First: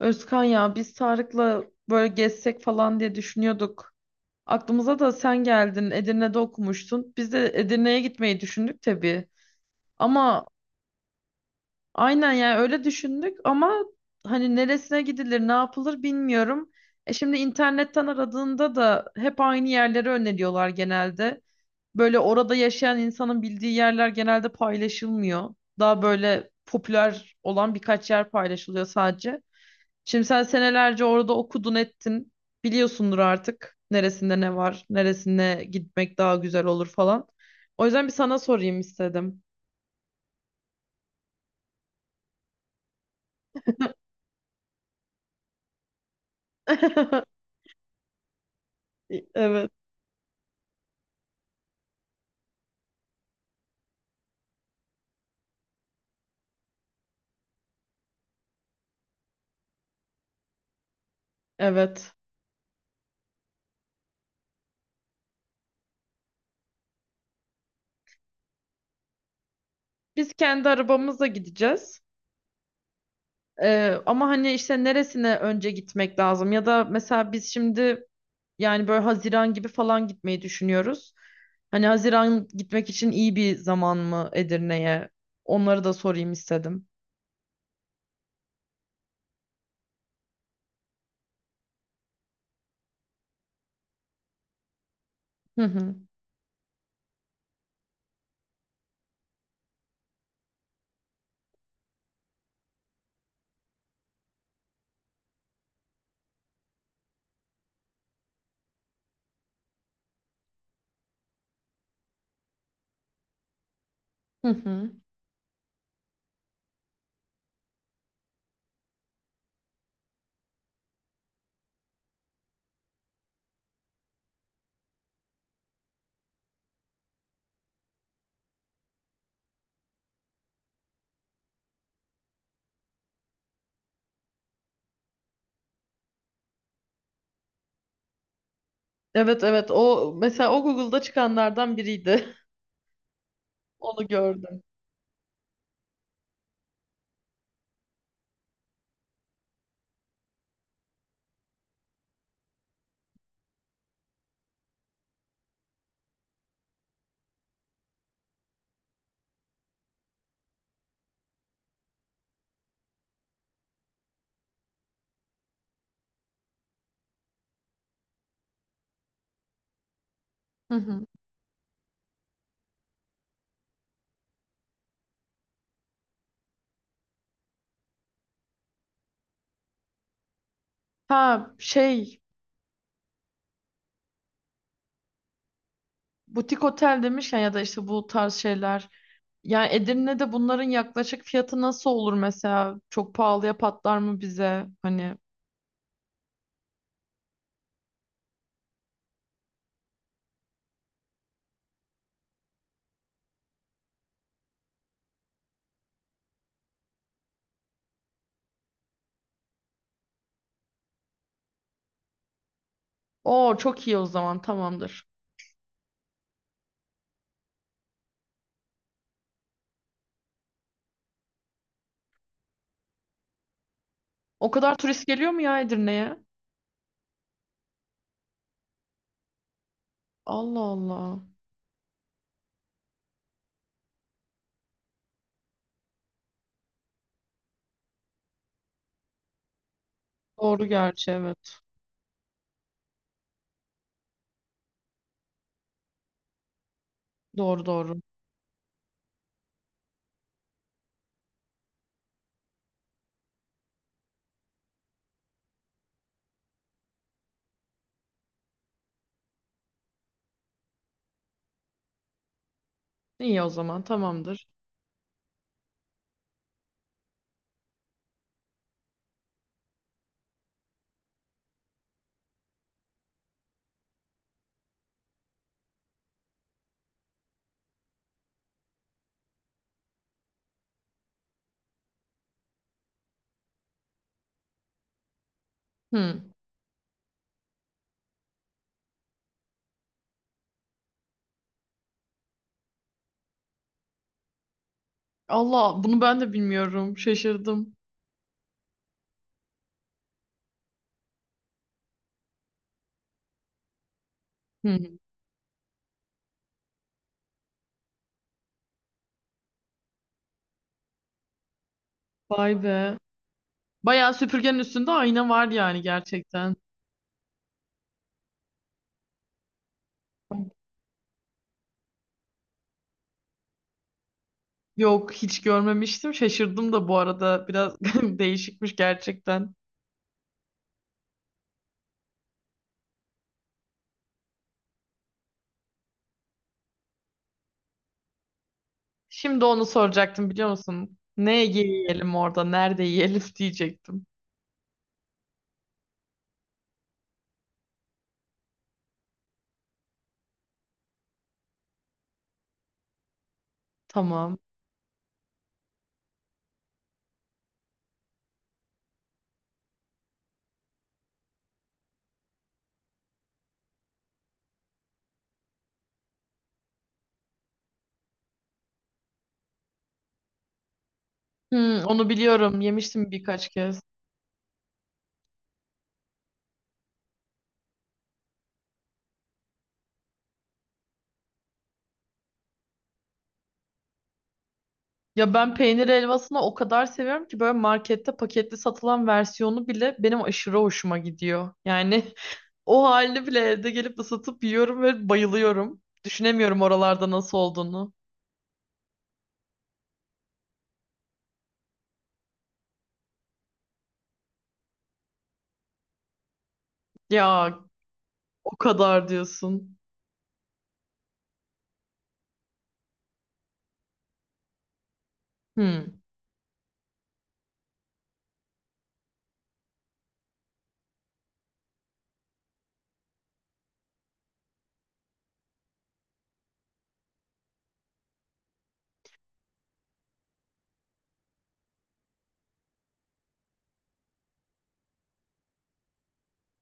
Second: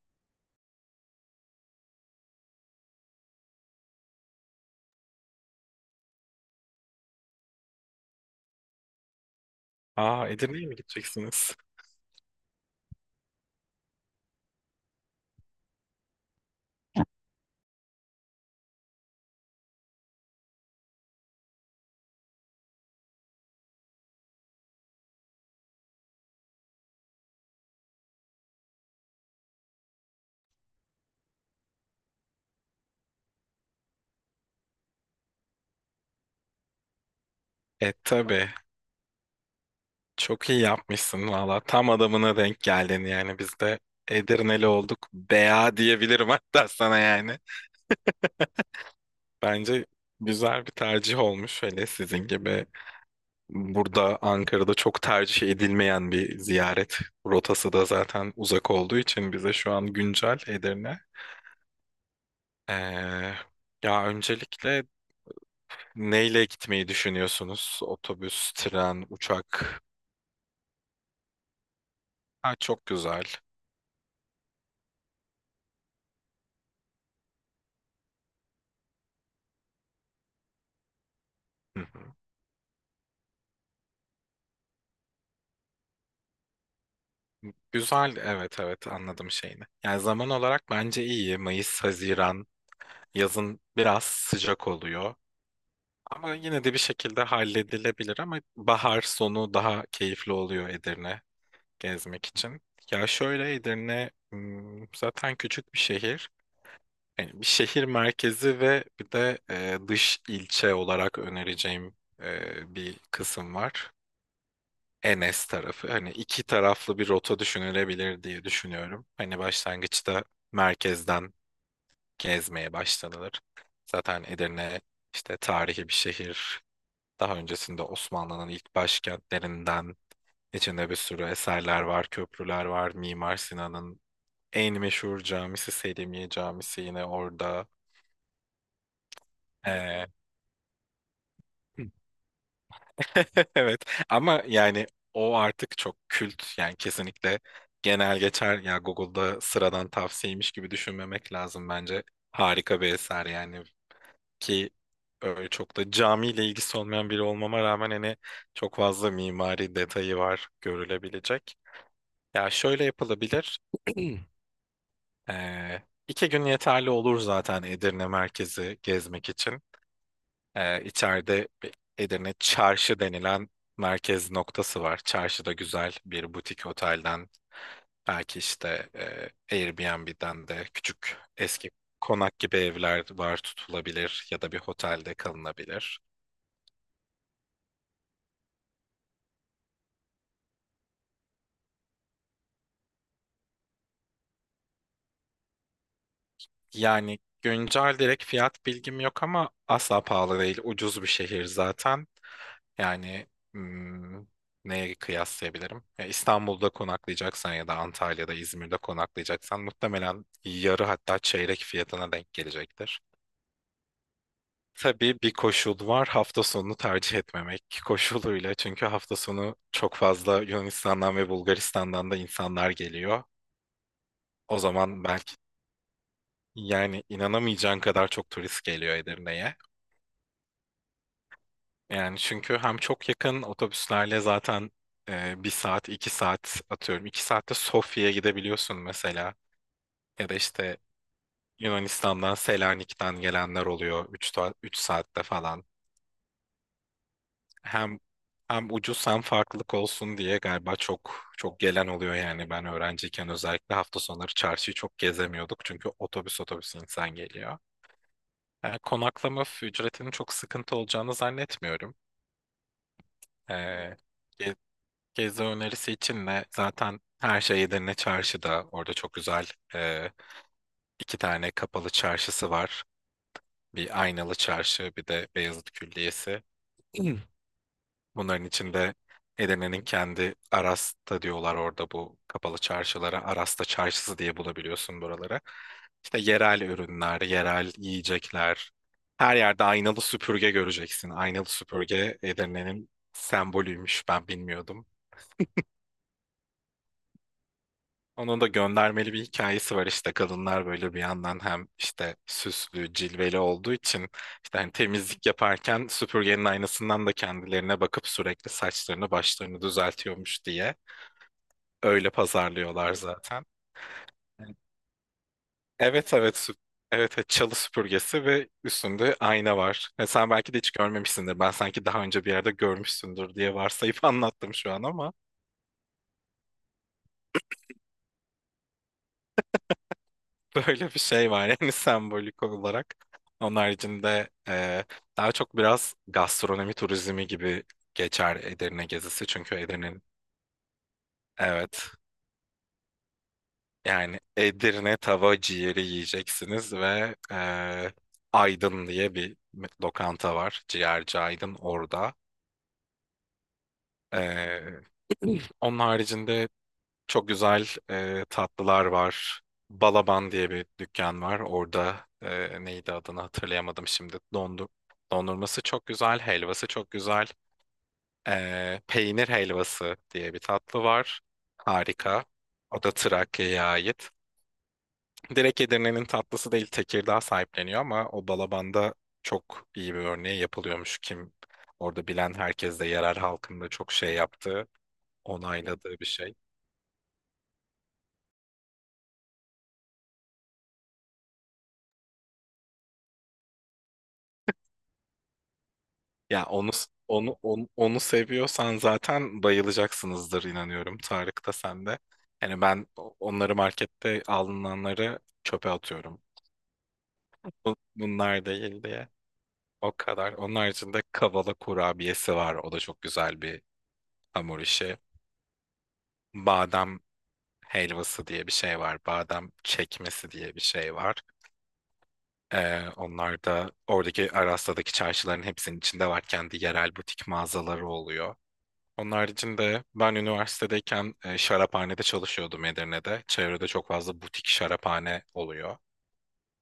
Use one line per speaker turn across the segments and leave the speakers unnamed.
Özkan ya biz Tarık'la böyle gezsek falan diye düşünüyorduk. Aklımıza da sen geldin. Edirne'de okumuştun. Biz de Edirne'ye gitmeyi düşündük tabii.
Aa
Ama
Edirne'ye mi gideceksiniz?
aynen yani öyle düşündük ama hani neresine gidilir, ne yapılır bilmiyorum. E şimdi internetten aradığında da hep aynı yerleri öneriyorlar genelde. Böyle orada yaşayan insanın bildiği yerler genelde paylaşılmıyor. Daha böyle popüler olan birkaç yer paylaşılıyor sadece. Şimdi sen senelerce orada okudun ettin. Biliyorsundur artık neresinde ne var, neresine gitmek daha güzel olur falan. O
E
yüzden bir sana
tabii.
sorayım istedim.
Çok iyi yapmışsın valla. Tam adamına denk geldin yani. Biz de Edirneli olduk. Bea diyebilirim hatta sana yani.
Evet,
Bence güzel bir tercih olmuş. Hele sizin gibi burada Ankara'da çok tercih edilmeyen bir ziyaret rotası da zaten uzak olduğu için bize şu an güncel Edirne.
evet.
Ee, Ya öncelikle neyle gitmeyi düşünüyorsunuz? Otobüs, tren, uçak.
Biz kendi arabamızla gideceğiz.
Ha, çok güzel.
Ama hani işte neresine önce gitmek lazım? Ya da mesela biz şimdi yani böyle Haziran gibi falan gitmeyi düşünüyoruz.
Hı
Hani
hı.
Haziran gitmek için iyi bir zaman mı Edirne'ye? Onları da sorayım istedim.
Güzel, evet evet anladım şeyini. Yani zaman olarak bence iyi. Mayıs, Haziran, yazın biraz sıcak oluyor.
Hı hı.
Ama yine de bir şekilde halledilebilir, ama bahar sonu daha keyifli oluyor Edirne gezmek için. Ya şöyle Edirne zaten küçük bir şehir. Yani bir şehir merkezi ve bir de dış ilçe olarak önereceğim bir kısım var.
Hı hı.
Enes tarafı. Hani iki taraflı bir rota düşünülebilir diye düşünüyorum. Hani başlangıçta merkezden gezmeye başlanılır. Zaten Edirne işte tarihi bir şehir. Daha öncesinde Osmanlı'nın ilk başkentlerinden, içinde bir sürü eserler var, köprüler var. Mimar Sinan'ın en meşhur camisi Selimiye Camisi yine orada.
Evet evet,
Ee,
o mesela o Google'da çıkanlardan biriydi.
Evet,
Onu
ama
gördüm.
yani o artık çok kült yani, kesinlikle genel geçer ya Google'da sıradan tavsiyeymiş gibi düşünmemek lazım bence. Harika bir eser yani, ki öyle çok da camiyle ilgisi olmayan biri olmama rağmen hani çok fazla mimari detayı var görülebilecek. Ya şöyle yapılabilir. Ee, iki gün yeterli olur zaten Edirne merkezi gezmek için.
Hı hı.
İçeride bir Edirne Çarşı denilen merkez noktası var. Çarşıda güzel bir butik otelden, belki işte Airbnb'den de küçük
Ha
eski
şey
konak gibi evler var, tutulabilir ya da bir otelde kalınabilir.
Butik otel demişken ya da işte bu tarz şeyler. Yani Edirne'de bunların yaklaşık fiyatı nasıl olur mesela? Çok pahalıya patlar mı bize? Hani
Yani güncel direkt fiyat bilgim yok ama asla pahalı değil. Ucuz bir şehir zaten. Yani hmm, neye kıyaslayabilirim? Ya İstanbul'da konaklayacaksan ya da Antalya'da, İzmir'de konaklayacaksan, muhtemelen yarı hatta çeyrek fiyatına denk gelecektir.
o çok iyi, o zaman tamamdır.
Tabii bir koşul var, hafta sonunu tercih etmemek koşuluyla. Çünkü hafta sonu çok fazla Yunanistan'dan ve Bulgaristan'dan da insanlar geliyor.
O
O
kadar
zaman
turist geliyor
belki,
mu ya Edirne'ye?
yani inanamayacağın kadar çok turist geliyor Edirne'ye.
Allah Allah.
Yani çünkü hem çok yakın, otobüslerle zaten 1 saat, 2 saat atıyorum. 2 saatte Sofya'ya gidebiliyorsun mesela. Ya da
Doğru
işte
gerçi, evet.
Yunanistan'dan, Selanik'ten gelenler oluyor. 3 saatte falan.
Doğru doğru.
Hem hem ucuz hem farklılık olsun diye galiba çok çok gelen oluyor yani. Ben öğrenciyken özellikle hafta sonları çarşıyı çok gezemiyorduk. Çünkü otobüs otobüs insan geliyor. Konaklama ücretinin çok sıkıntı olacağını zannetmiyorum.
İyi, o zaman
E,
tamamdır.
Gezi önerisi için de zaten her şey Edirne Çarşı'da. Orada çok güzel e, 2 tane kapalı çarşısı var. Bir Aynalı Çarşı, bir de Beyazıt Külliyesi. Hmm. Bunların içinde Edirne'nin kendi, Arasta diyorlar orada bu kapalı çarşılara. Arasta Çarşısı diye bulabiliyorsun buraları. İşte
Hı.
yerel ürünler, yerel yiyecekler. Her yerde aynalı süpürge göreceksin. Aynalı süpürge Edirne'nin sembolüymüş. Ben bilmiyordum.
Allah, bunu ben de bilmiyorum. Şaşırdım.
Onun da göndermeli bir hikayesi var, işte kadınlar böyle bir yandan hem işte süslü, cilveli olduğu için, işte hani
Hı.
temizlik yaparken süpürgenin aynasından da kendilerine bakıp sürekli saçlarını başlarını düzeltiyormuş diye öyle
Vay
pazarlıyorlar
be.
zaten.
Bayağı süpürgenin üstünde ayna var yani
Evet evet,
gerçekten.
çalı süpürgesi ve üstünde ayna var. Sen belki de hiç görmemişsindir. Ben sanki daha önce bir yerde görmüşsündür diye varsayıp anlattım şu an
Yok,
ama.
hiç görmemiştim. Şaşırdım da bu arada. Biraz değişikmiş gerçekten.
Böyle bir şey var yani sembolik olarak. Onun haricinde daha çok biraz gastronomi turizmi gibi geçer Edirne gezisi.
Şimdi
Çünkü
onu
Edirne'nin,
soracaktım, biliyor musun? Ne
evet
yiyelim orada? Nerede yiyelim diyecektim.
yani Edirne tava ciğeri yiyeceksiniz ve Aydın diye bir lokanta var. Ciğerci Aydın orada.
Tamam.
E, Onun haricinde çok güzel tatlılar var. Balaban diye bir dükkan var. Orada neydi adını hatırlayamadım şimdi. Dondurması çok güzel, helvası çok güzel. Peynir helvası diye bir tatlı var.
Hmm, Onu
Harika.
biliyorum.
O da
Yemiştim birkaç
Trakya'ya
kez.
ait. Direkt Edirne'nin tatlısı değil, Tekirdağ sahipleniyor, ama o Balaban'da çok iyi bir örneği yapılıyormuş. Kim orada bilen, herkes de yerel halkın da çok şey yaptığı,
Ya ben peynir
onayladığı bir şey.
helvasını o kadar seviyorum ki böyle markette paketli satılan versiyonu bile benim aşırı hoşuma gidiyor. Yani o halini bile evde gelip ısıtıp yiyorum ve bayılıyorum.
Ya
Düşünemiyorum
onu
oralarda
onu
nasıl
onu,
olduğunu.
onu seviyorsan zaten bayılacaksınızdır inanıyorum. Tarık da sen de. Yani ben onları, markette alınanları çöpe atıyorum.
Ya
Bunlar
o
değil
kadar
diye.
diyorsun.
O kadar. Onun haricinde kavala kurabiyesi var. O da çok güzel bir hamur işi.
Hmm.
Badem helvası diye bir şey var. Badem çekmesi diye bir şey var. Onlar da oradaki Aras'taki çarşıların hepsinin içinde var. Kendi yerel butik mağazaları oluyor. Onun haricinde ben üniversitedeyken şaraphanede çalışıyordum Edirne'de. Çevrede çok fazla butik şaraphane oluyor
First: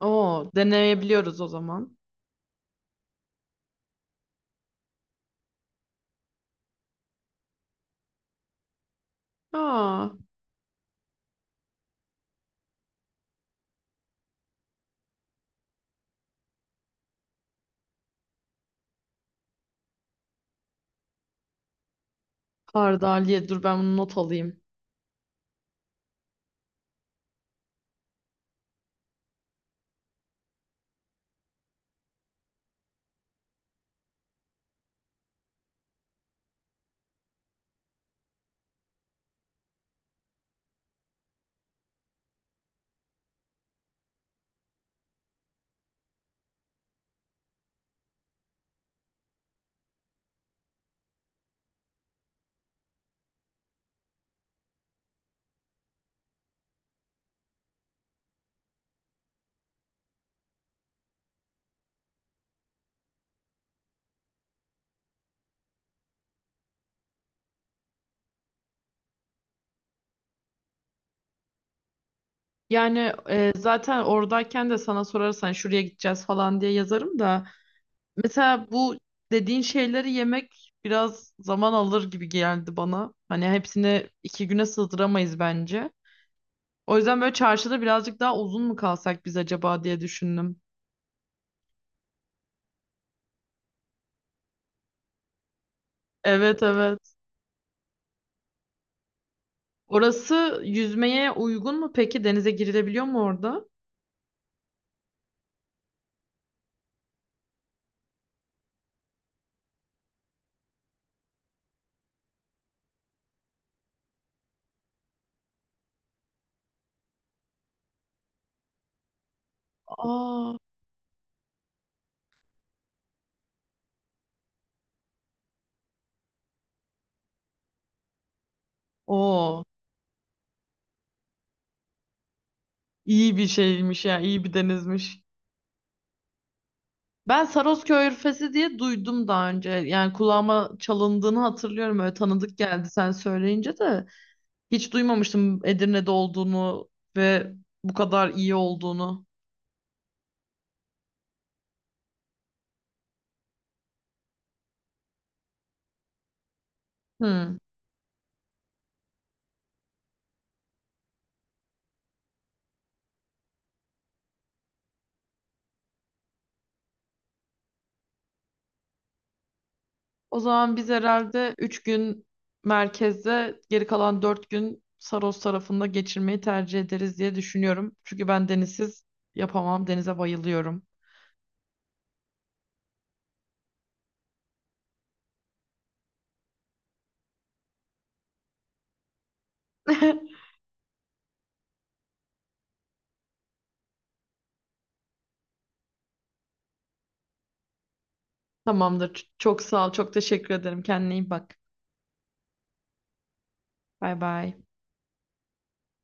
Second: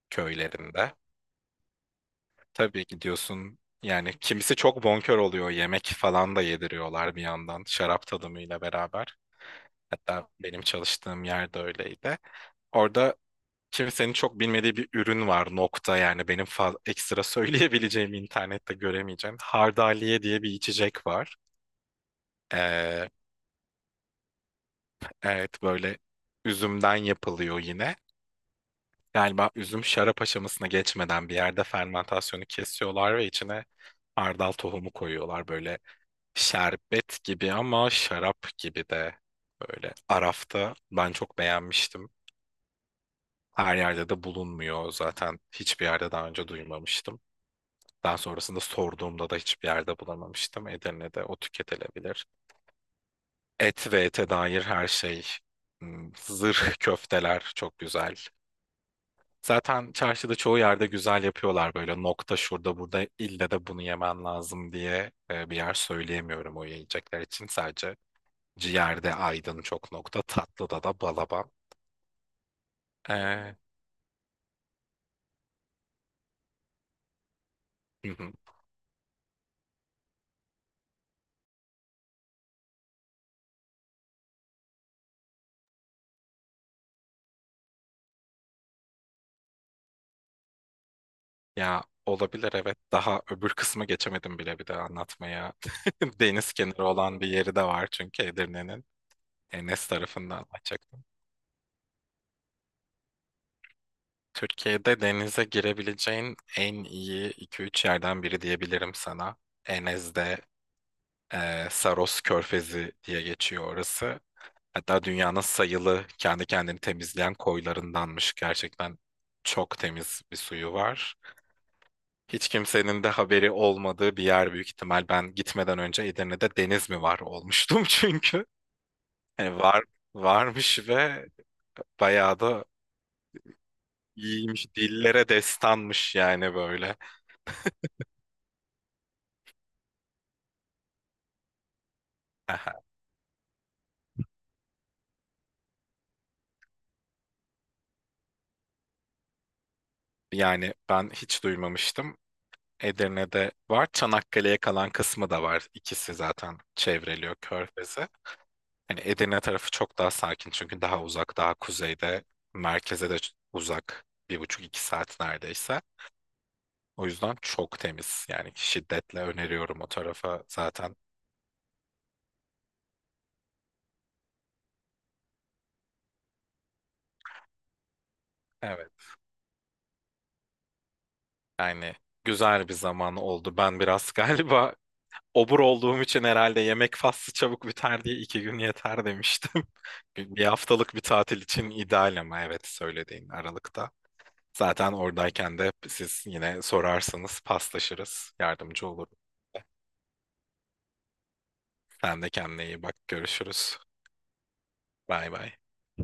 Oo,
köylerinde.
deneyebiliyoruz o zaman.
Tabii gidiyorsun yani, kimisi çok bonkör oluyor. Yemek falan da yediriyorlar bir yandan şarap tadımıyla beraber.
Aa,
Hatta benim çalıştığım yerde öyleydi. Orada kimsenin çok bilmediği bir ürün var nokta, yani benim ekstra söyleyebileceğim, internette göremeyeceğim. Hardaliye diye bir içecek var. Ee,
Hardaliye, dur ben bunu not alayım.
Evet, böyle üzümden yapılıyor yine. Galiba üzüm şarap aşamasına geçmeden bir yerde fermentasyonu kesiyorlar ve içine hardal tohumu koyuyorlar. Böyle şerbet gibi ama şarap gibi de, böyle Araf'ta. Ben çok beğenmiştim. Her yerde de bulunmuyor zaten, hiçbir yerde daha önce duymamıştım. Daha sonrasında sorduğumda da hiçbir yerde bulamamıştım. Edirne'de o tüketilebilir. Et ve ete dair her şey. Zırh köfteler çok güzel. Zaten çarşıda çoğu yerde güzel yapıyorlar, böyle nokta şurada burada ille de bunu yemen lazım diye bir yer söyleyemiyorum o yiyecekler için. Sadece ciğerde Aydın çok nokta, tatlıda da Balaban.
Yani
E,
zaten oradayken de sana sorarsan şuraya gideceğiz falan diye yazarım da.
hı hı.
Mesela bu dediğin şeyleri yemek biraz zaman alır gibi geldi bana. Hani hepsini 2 güne sığdıramayız bence. O yüzden böyle çarşıda birazcık daha uzun mu kalsak biz acaba diye düşündüm.
Ya olabilir, evet, daha öbür kısmı geçemedim bile bir de anlatmaya. Deniz
Evet
kenarı
evet.
olan bir yeri de var çünkü Edirne'nin. Enes tarafından
Orası
açacaktım.
yüzmeye uygun mu peki? Denize girilebiliyor mu orada?
Türkiye'de denize girebileceğin en iyi iki üç yerden biri diyebilirim sana. Enes'de Saros Körfezi diye geçiyor orası. Hatta dünyanın sayılı kendi kendini temizleyen koylarındanmış. Gerçekten çok temiz bir
Aa,
suyu var. Hiç kimsenin de haberi olmadığı bir yer büyük ihtimal. Ben gitmeden önce, Edirne'de deniz mi var, olmuştum çünkü. Yani
o
varmış ve bayağı da
iyi bir şeymiş ya, iyi bir
iyiymiş.
denizmiş.
Dillere destanmış yani böyle.
Ben Sarosköy Körfezi diye duydum daha önce. Yani kulağıma çalındığını hatırlıyorum. Öyle tanıdık
Aha.
geldi sen söyleyince de. Hiç duymamıştım Edirne'de olduğunu ve bu kadar iyi olduğunu.
Yani ben hiç duymamıştım. Edirne'de var. Çanakkale'ye kalan kısmı da var. İkisi zaten çevreliyor
Hmm.
Körfez'i. Hani Edirne tarafı çok daha sakin, çünkü daha uzak, daha kuzeyde. Merkeze de uzak. 1,5-2 saat neredeyse. O yüzden çok temiz. Yani şiddetle öneriyorum o
O
tarafa
zaman biz
zaten.
herhalde 3 gün merkezde, geri kalan 4 gün Saros tarafında geçirmeyi tercih ederiz diye düşünüyorum. Çünkü ben denizsiz
Evet.
yapamam. Denize bayılıyorum.
Yani güzel bir zaman oldu. Ben biraz galiba obur olduğum için herhalde, yemek faslı çabuk biter diye 2 gün yeter demiştim. 1 haftalık bir tatil için ideal, ama evet söylediğin Aralık'ta. Zaten oradayken de siz yine sorarsanız paslaşırız. Yardımcı olurum.
Tamamdır. Çok sağ ol. Çok teşekkür ederim. Kendine iyi bak.
Sen de kendine iyi bak. Görüşürüz.
Bay bay.
Bay bay.